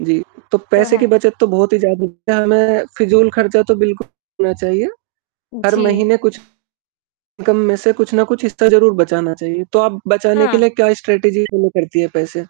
जी, तो तो पैसे की है। बचत तो बहुत ही ज़्याद हमें फिज़ूल खर्चा तो बिल्कु ना चाहिए, हर जी। महीने कुछ इन्कम में से कुछ न कुछ हिस्सा ज़रूर बचाना चाहिए, तो आप बचाने के हाँ। लिए क्या स्ट्रैटिजी फ़ॉलो करती हैं पैसे?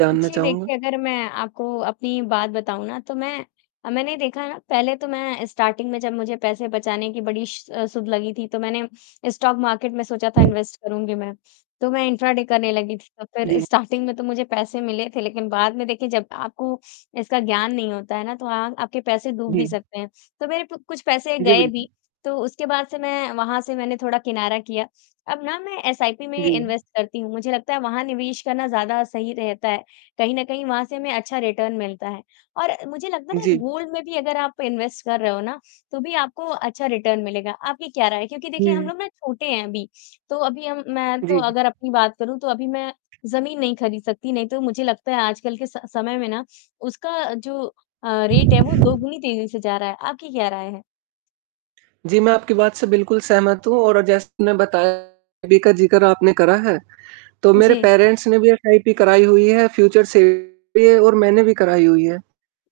जानना जी, चाहूँगा। देखिए, अगर मैं आपको अपनी बात बताऊँ ना, तो मैं अ, मैंने ये देखा ना, पहले तो मैं स्टार्टिंग में जब मुझे पैसे बचाने की बड़ी श अ, सुध लगी थी, तो मैंने स्टॉक मार्केट में, सोचा था, इन्वेस्ट करूँगी मैं। तो मैं इंट्राडे करने लगी थी, तो फिर जी। स्टार्टिंग में तो मुझे पैसे मिले थे, लेकिन बाद में, देखिए, जब आपको इसका ज्ञान नहीं होता है ना, तो अ, आपके पैसे डूब भी जी। सकते हैं, तो मेरे प कुछ पैसे जी। गए बिल्कु भी, तो उसके बाद से मैं वहाँ से मैंने थोड़ा किनारा किया। अब ना, मैं एसआइपी में जी। इन्वेस्ट करती हूँ, मुझे लगता है, वहाँ निवेश करना ज़्यादा सही रहता है। कहीं न कहीं, वहाँ से हमें अच्छा रिटर्न मिलता है। और मुझे लगता है ना, जी। गोल्ड में भी अगर आप इन्वेस्ट कर रहे हो ना, तो भी आपको अच्छा रिटर्न मिलेगा, आपकी क्या राय है? क्योंकि देखिए, हम हुँ। लोग ना छोटे हैं अभी, तो अभी हम मैं तो जी। अगर अपनी बात करूँ, तो अभी मैं ज़मीन नहीं खरीद सकती, नहीं तो मुझे लगता है, आजकल के स समय में ना, उसका जो अ, रेट है, वो दोगुनी तेज़ी से जा रहा है, आपकी क्या राय है? जी, मैं आपकी बात से बिल्कुल सहमत हूँ, और जैसे मैंने बताया, [unintelligible] का ज़िक्र आपने करा है, तो मेरे जी। पेरेंट्स ने भी एसआईपी कराई हुई है, फ्यूचर [unintelligible] भी है, और मैंने भी कराई हुई है।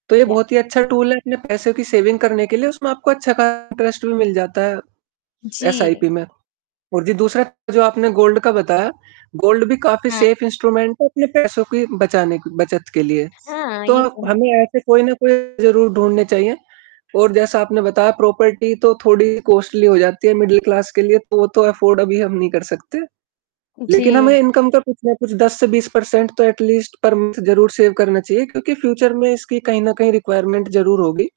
तो ये याह। बहुत ही अच्छा टूल है, अपने पैसों की सेविंग करने के लिए, उसमें आपको अच्छा खासा इंटरेस्ट भी मिल जाता है एसआईपी जी। में। और जी, दूसरा जो आपने गोल्ड का बताया गोल्ड भी काफ़ी हाँ। सेफ़ इंस्ट्रूमेंट है, अपने पैसों की बचाने क बचत के लिए। हाँ, तो ये तो है। हमें ऐसे कोई न कोई ज़रूर ढूँढने चाहिए, और जैसा आपने बताया, प्रॉपर्टी तो थोड़ी कॉस्ट्ली हो जाती है मिडल क्लास के लिए, तो वो तो अफ़ॉर्ड अभी हम नहीं कर सकते। लेकिन हमें जी। इनकम का कुछ न कुछ 10 से 20% तो एट लीस्ट पर मंथ ज़रूर सेव करना चाहिए, क्योंकि फ्यूचर में इसकी कहीं न कहीं रिक्वायरमेंट ज़रूर होगी।